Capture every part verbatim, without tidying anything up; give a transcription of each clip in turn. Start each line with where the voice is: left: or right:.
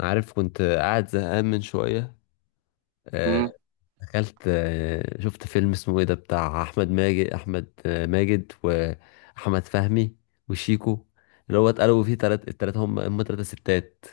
left: عارف، كنت قاعد زهقان من شوية. آه،
right: مم.
left: دخلت، آه، شفت فيلم اسمه ايه ده، بتاع أحمد ماجد أحمد آه، ماجد، وأحمد فهمي وشيكو، اللي هو اتقلبوا فيه تلات التلاتة، هم هم تلاتة ستات.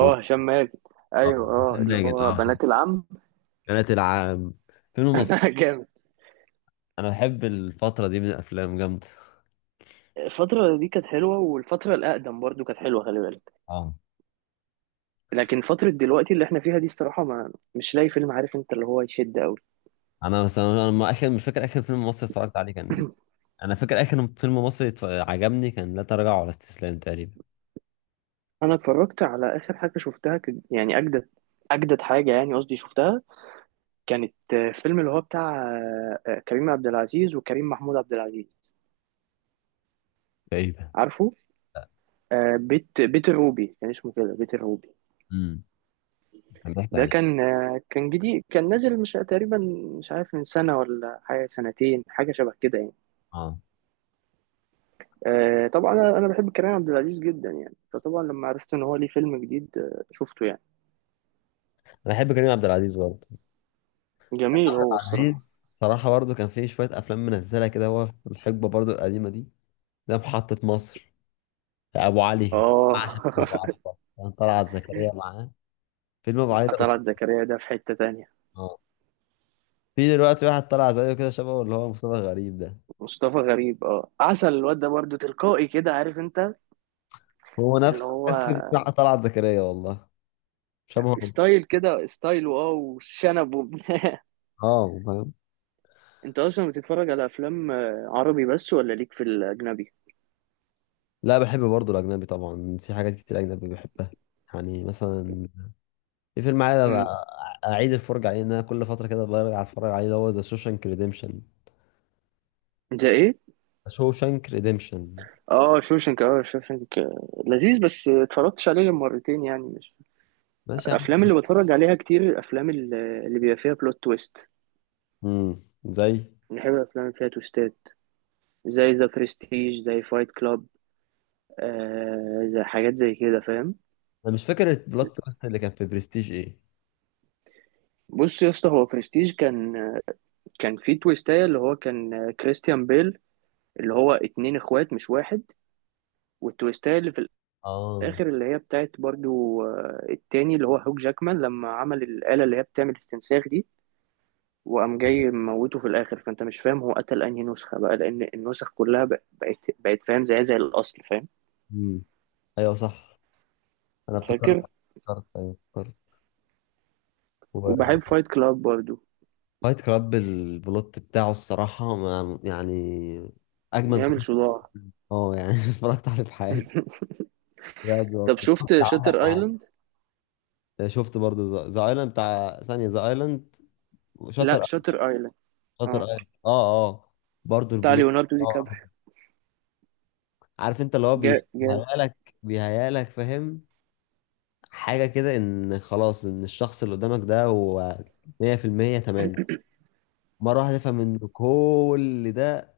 left: و
right: هشام ماجد.
left: آه،
right: ايوه،
left: أحمد
right: اه، اللي
left: ماجد،
right: هو
left: اه
right: بنات العم.
left: بنات العام، فيلم مصري.
right: جامد.
left: أنا بحب الفترة دي من الأفلام، جامدة.
right: الفترة دي كانت حلوة، والفترة الأقدم برضو كانت حلوة، خلي بالك.
left: اه.
right: لكن فترة دلوقتي اللي احنا فيها دي الصراحة ما مش لاقي فيلم، عارف انت، اللي هو يشد قوي.
left: أنا مثلا أنا ما- آخر، مش فاكر آخر فيلم مصري اتفرجت عليه كان. أنا فاكر آخر فيلم مصري اتف- عجبني كان لا تراجع ولا استسلام تقريبا.
right: انا اتفرجت على آخر حاجة شفتها ك- يعني، أجدد أجدد حاجة، يعني قصدي شفتها، كانت آه، فيلم اللي هو بتاع آه، آه، كريم عبد العزيز وكريم محمود عبد العزيز.
left: ده ايه ده؟
right: عارفه، آه، بيت بيت الروبي كان اسمه كده، بيت الروبي.
left: امم. كان بيحكي
right: ده
left: عن ايه؟
right: كان آه، كان جديد، كان نازل، مش تقريبا، مش عارف من سنة ولا حاجة، سنتين، حاجة شبه كده يعني.
left: اه.
right: آه، طبعا، أنا أنا بحب كريم عبد العزيز جدا يعني، فطبعا لما عرفت إن هو ليه فيلم جديد آه، شفته يعني.
left: انا بحب كريم عبد العزيز برضه.
right: جميل هو الصراحة.
left: عزيز بصراحه برضه كان فيه شويه افلام منزله كده هو في الحقبه برضه القديمه دي. ده محطه مصر، ابو علي.
right: آه.
left: عشان ابو علي ده كان طلعت زكريا معاه. فيلم ابو علي ده
right: طلعت
left: أسطورة.
right: زكريا ده في حتة تانية.
left: اه. في دلوقتي واحد طلع زيه كده، شبهه، اللي هو مصطفى غريب ده.
right: مصطفى غريب، آه، عسل، الواد ده برضه تلقائي كده، عارف أنت،
left: هو
right: اللي
left: نفس
right: هو
left: بس بتاع طلعت زكريا والله. شبهه.
right: ستايل كده، ستايل واو وشنب و...
left: اه، فاهم.
right: أنت أصلا بتتفرج على أفلام آه، عربي بس ولا ليك في الأجنبي؟
left: لا، بحب برضه الاجنبي طبعا، في حاجات كتير اجنبي بحبها. يعني مثلا، في فيلم عايز أ-
right: مم.
left: اعيد الفرجه عليه، ان انا كل فتره كده برجع اتفرج عليه، اللي هو ذا شوشانك ريديمشن.
right: زي إيه؟
left: شوشانك ريديمشن
right: اه، شوشنك، اه شوشنك. لذيذ بس اتفرجتش عليه غير مرتين يعني، مش
left: ماشي يا
right: الافلام
left: عم.
right: اللي بتفرج عليها كتير. الافلام اللي اللي بيبقى فيها بلوت تويست،
left: امم. زي.
right: بنحب الافلام اللي فيها تويستات، زي ذا برستيج، زي فايت كلاب، آه، زي حاجات زي كده، فاهم.
left: انا مش فاكر البلوت تويست اللي كان في برستيج ايه.
right: بص يا اسطى، هو برستيج كان، كان فيه تويستاية اللي هو كان كريستيان بيل اللي هو اتنين اخوات مش واحد. والتويستاية اللي في
left: اه،
right: الاخر اللي هي بتاعت برضو آه، التاني اللي هو هوك جاكمان، لما عمل الآلة اللي هي بتعمل استنساخ دي، وقام
left: ايوه.
right: جاي موته في الاخر، فانت مش فاهم هو قتل انهي نسخه بقى، لان النسخ كلها بق- بقت بقت فاهم، زي زي الاصل، فاهم.
left: امم. ايوه، صح. انا افتكرت.
right: فاكر.
left: افتكرت ايوه، افتكرت. وفايت
right: وبحب فايت كلاب برضو.
left: كلاب، البلوت بتاعه الصراحه، ما يعني، اجمد
right: يعمل
left: بلوت.
right: صداع.
left: اه، يعني اتفرجت عليه في حياتي. بجد
right: طب
left: والله، شفت
right: شفت
left: عندك
right: شاتر ايلاند.
left: حاجة. شفت برضه ذا ايلاند، بتاع ثانيه ذا ايلاند.
right: لا،
left: وشاتر،
right: شاتر ايلاند.
left: شاتر
right: اه،
left: ايلاند، اه اه. برضو
right: بتاع
left: البلوت.
right: ليوناردو دي
left: اه،
right: كابريو.
left: عارف انت، اللي هو
right: جا جامد.
left: بيهيالك، بيهيالك فاهم، حاجة كده، ان خلاص، ان الشخص اللي قدامك ده هو مية في المية تمام. مرة واحدة تفهم ان كل ده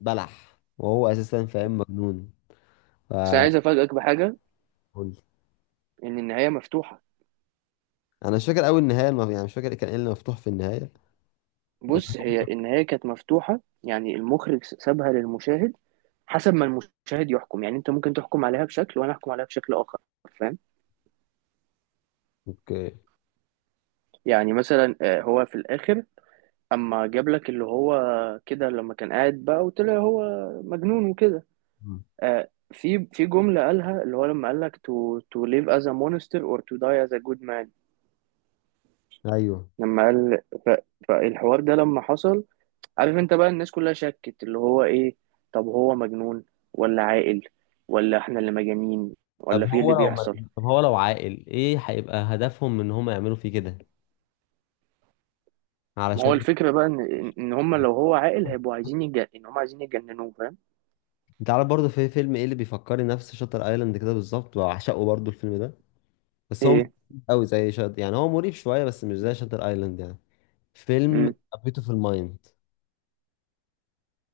left: بلح، وهو اساسا فاهم، مجنون. ف.
right: بس انا عايز افاجئك بحاجه، ان النهايه مفتوحه.
left: انا مش فاكر قوي النهاية المف... يعني مش فاكر كان ايه اللي مفتوح في النهاية. بس.
right: بص، هي النهايه كانت مفتوحه، يعني المخرج سابها للمشاهد، حسب ما المشاهد يحكم. يعني انت ممكن تحكم عليها بشكل، وانا احكم عليها بشكل اخر، فاهم.
left: اوكي.
right: يعني مثلا آه، هو في الاخر، اما جاب لك اللي هو كده، لما كان قاعد بقى وطلع هو مجنون وكده،
left: مم.
right: آه في في جملة قالها اللي هو، لما قال لك to to live as a monster or to die as a good man.
left: ايوه.
right: لما قال ف، فالحوار ده لما حصل، عارف انت بقى الناس كلها شكت اللي هو ايه، طب هو مجنون ولا عاقل؟ ولا احنا اللي مجانين
left: طب
right: ولا في اللي
left: هو لو ما...
right: بيحصل.
left: طب هو لو عاقل، ايه هيبقى هدفهم من ان هم يعملوا فيه كده،
right: ما هو
left: علشان.
right: الفكرة بقى ان ان هم لو هو عاقل هيبقوا عايزين يج... ان هم عايزين يجننوه، فاهم.
left: انت عارف برضه في فيلم ايه اللي بيفكرني نفس شاتر ايلاند كده بالظبط، وعشقه برضه الفيلم ده. بس هو مش
right: ايه.
left: قوي زي شاتر يعني، هو مريب شويه بس مش زي شاتر ايلاند يعني. فيلم في المايند.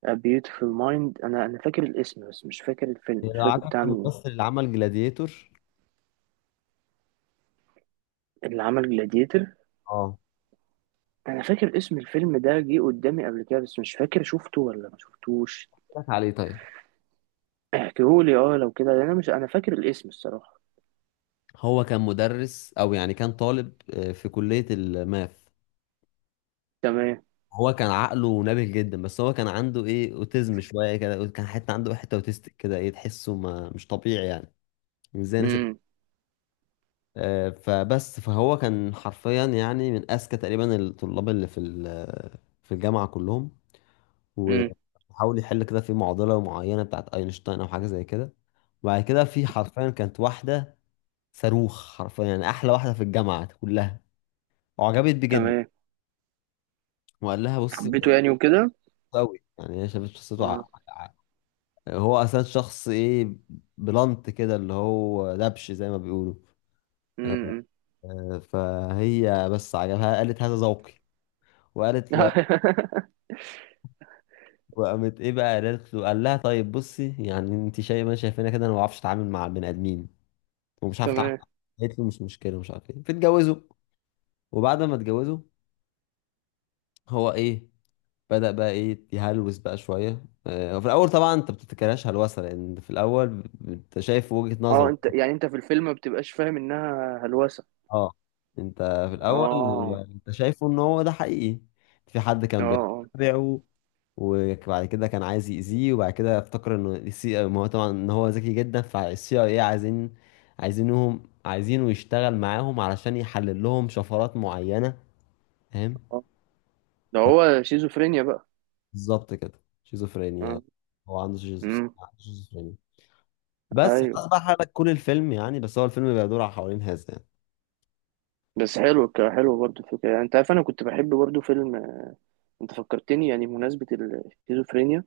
right: A Beautiful Mind، انا انا فاكر الاسم بس مش فاكر الفيلم، مش
left: لو
right: فاكر
left: عارف
right: بتاع مين.
left: الممثل اللي عمل جلاديتور.
right: اللي عمل جلاديتر؟
left: اه.
right: انا فاكر اسم الفيلم ده جه قدامي قبل كده، بس مش فاكر شفته ولا ما شفتوش.
left: قلت لك عليه طيب.
right: احكيهولي، اه، لو كده، لأن انا مش، انا فاكر الاسم، الصراحة.
left: هو كان مدرس او يعني كان طالب آه، في كليه الماث.
right: تمام.
left: هو كان عقله نابه جدا، بس هو كان عنده ايه اوتيزم شويه كده، كان حتى عنده حته اوتيستيك كده، ايه، تحسه ما مش طبيعي يعني، ازاي ناس.
right: امم.
left: آه، فبس فهو كان حرفيا يعني من اذكى تقريبا الطلاب اللي في ال- في الجامعه كلهم.
right: امم.
left: وحاول يحل كده في معضله معينه بتاعت اينشتاين او حاجه زي كده. وبعد كده، في حرفيا كانت واحده صاروخ، حرفيا يعني احلى واحده في الجامعه كلها، وعجبت بيه جدا.
right: تمام.
left: وقال لها بصي،
right: حبيته
left: أنا
right: يعني وكده.
left: قوي يعني، هي شافت شخصيته
right: امم.
left: ع... ع- هو اصلا شخص ايه، بلانت كده، اللي هو دبش زي ما بيقولوا.
right: امم.
left: آه، فهي بس عجبها، قالت هذا ذوقي. وقالت. وقامت ايه بقى، قالت له، قال لها طيب بصي، يعني انت شايفه ما شايفانا كده، انا ما بعرفش اتعامل مع البني ادمين، ومش عارف اتعامل.
right: تمام.
left: قالت له مش مشكله، مش عارف ايه، فاتجوزوا. وبعد ما اتجوزوا، هو ايه، بدأ بقى ايه يهلوس بقى شويه. آه، وفي الاول طبعا انت بتفتكرهاش هلوسه، لان في الاول انت شايف وجهه
right: اه
left: نظره.
right: انت يعني انت في الفيلم ما بتبقاش فاهم انها هلوسة.
left: اه. انت في الاول،
right: اه.
left: انت شايفه ان هو ده حقيقي. في حد
right: اه.
left: كان
right: اه.
left: بيتابعه، وبعد كده كان عايز يأذيه، وبعد كده افتكر انه السي آه، ما هو طبعا ان هو ذكي جدا، فالسي اي اي عايزين، عايزينهم، عايزينه يشتغل معاهم علشان يحلل لهم شفرات معينة. فاهم.
right: آه. ده هو شيزوفرينيا بقى.
left: بالظبط كده، شيزوفرينيا.
right: اه.
left: هو عنده شيزوف-
right: امم.
left: عنده شيزوفرينيا. بس خلاص
right: ايوه،
left: بقى، حرق كل الفيلم يعني، بس هو الفيلم بيدور على حوالين هذا يعني.
right: بس حلو، ك- حلو برضه الفكرة، يعني انت عارف انا كنت بحب برضه فيلم، انت فكرتني يعني بمناسبة الشيزوفرينيا،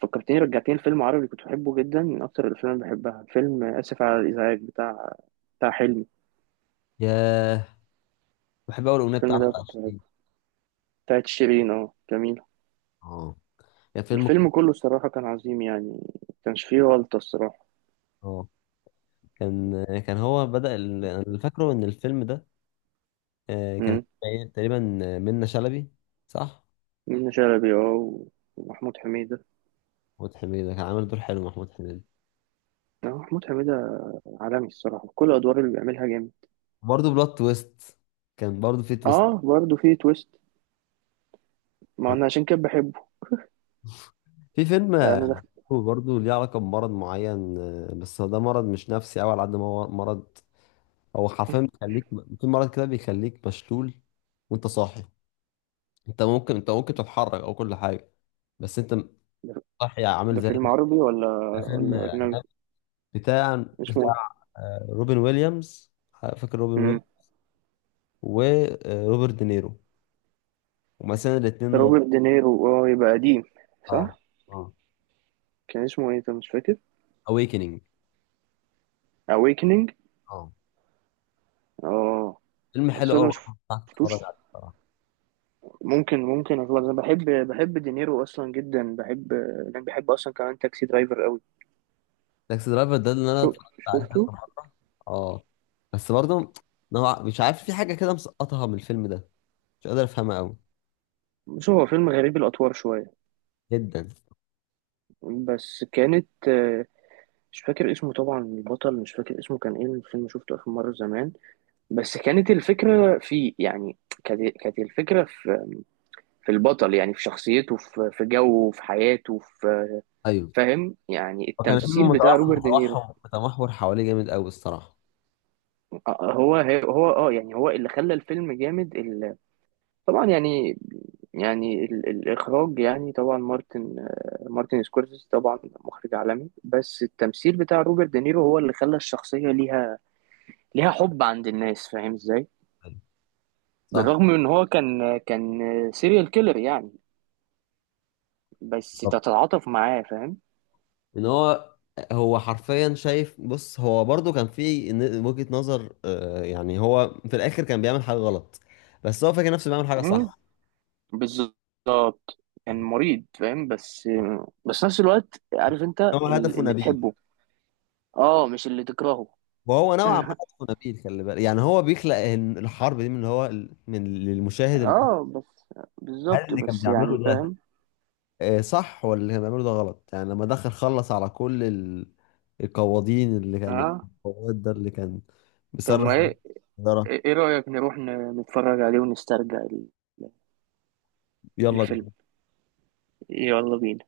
right: فكرتني، رجعتني لفيلم عربي كنت بحبه جدا، من اكتر الافلام اللي بحبها، فيلم اسف على الازعاج بتاع بتاع حلمي.
left: ياه. بحب اول الاغنيه
right: الفيلم
left: بتاعت
right: ده كنت بحبه،
left: عشرين.
right: بتاعت شيرين، اه، جميل.
left: اه، يا فيلم.
right: والفيلم كله الصراحة كان عظيم يعني، ما كانش فيه غلطة الصراحة.
left: اه. كان، كان هو بدأ ال- انا اللي فاكره ان الفيلم ده آه، كان
right: امم.
left: فيه تقريبا منة شلبي، صح.
right: منة شلبي، اه، و- ومحمود حميدة.
left: محمود حميدة كان عامل دور حلو، محمود حميدة.
right: اه، محمود حميدة عالمي الصراحة، كل الأدوار اللي بيعملها جامد.
left: برضه بلوت تويست، كان برضه في تويست.
right: اه برضه فيه تويست. ما انا عشان كده بحبه.
left: في فيلم آه،
right: انا
left: برضه ليه علاقة بمرض معين، آه، بس هو ده مرض مش نفسي أوي على قد ما هو مرض. هو حرفيا بيخليك، في مرض كده بيخليك مشلول وأنت صاحي. أنت ممكن، أنت ممكن تتحرك أو كل حاجة، بس أنت
right: دخلت.
left: صاحي، عامل
right: ده
left: زي.
right: فيلم عربي ولا
left: فيلم
right: ولا أجنبي؟
left: بتاع
right: اسمه إيه؟
left: بتاع آه، روبن ويليامز. آه، فاكر روبن
right: مم.
left: ويليامز وروبرت دينيرو، ومثلا الاثنين.
right: روبرت دينيرو؟ اه، يبقى قديم. صح.
left: اه. اه.
right: كان اسمه إيه أنت مش فاكر؟
left: اويكننج.
right: أويكنينج.
left: اه.
right: اه.
left: فيلم حلو
right: بس
left: قوي
right: أنا
left: برضه، هتفرج
right: مشفتوش.
left: عليه بصراحة.
right: ممكن ممكن أخلص، أنا بحب بحب دينيرو أصلا جدا، بحب. يعني بحب أصلا كمان تاكسي درايفر أوي.
left: تاكسي درايفر ده اللي انا
right: شو
left: اتفرجت عليه
right: شفته.
left: كذا مره. اه، بس برضه نوع، مش عارف، في حاجه كده مسقطها من الفيلم ده، مش قادر افهمها قوي.
right: بص هو فيلم غريب الأطوار شوية،
left: جدا.
right: بس كانت آه، مش فاكر اسمه طبعا البطل، مش فاكر اسمه كان ايه الفيلم، شفته آخر مرة زمان. بس كانت الفكرة فيه يعني، كانت كانت الفكرة في، في البطل، يعني في شخصيته، في في جوه، في حياته، في،
left: ايوه.
right: فاهم يعني،
left: وكان فيلم
right: التمثيل بتاع
left: متوحم
right: روبرت دينيرو.
left: متوحم متمحور حواليه جامد قوي الصراحه.
right: آه، آه، هو، هو اه يعني، هو اللي خلى الفيلم جامد ال- طبعا يعني، يعني ال- الإخراج يعني، طبعا مارتن آه، مارتن سكورسيزي طبعا مخرج عالمي، بس التمثيل بتاع روبرت دينيرو هو اللي خلى الشخصية ليها ليها حب عند الناس، فاهم ازاي.
left: أيوة.
right: بالرغم
left: صح.
right: من ان هو كان كان سيريال كيلر يعني، بس
left: بالظبط.
right: تتعاطف معاه، فاهم.
left: ان هو، هو حرفيا شايف، بص هو برضه كان في ن- وجهة نظر، آه، يعني هو في الاخر كان بيعمل حاجة غلط، بس هو فاكر نفسه بيعمل حاجة صح.
right: بالظبط. كان مريض فاهم، بس بس نفس الوقت عارف انت
left: إن هو
right: ال-
left: هدفه
right: اللي
left: نبيل،
right: تحبه، اه، مش اللي تكرهه.
left: وهو نوعا ما هدفه نبيل، خلي بالك، يعني هو بيخلق إن الحرب دي من هو، من للمشاهد ال-
right: اه بس.
left: هل
right: بالظبط
left: اللي كان
right: بس
left: بيعمله
right: يعني
left: ده
right: فاهم.
left: آه، صح، ولا اللي كان بيعمله ده غلط، يعني لما دخل خلص على كل ال- القواضين اللي كان،
right: اه
left: القواد ده اللي كان
right: طب ما
left: بيصرح
right: ايه،
left: بالسيارة.
right: ايه رأيك نروح ن- نتفرج عليه ونسترجع ال-
left: يلا
right: الفيلم.
left: بينا.
right: يلا بينا.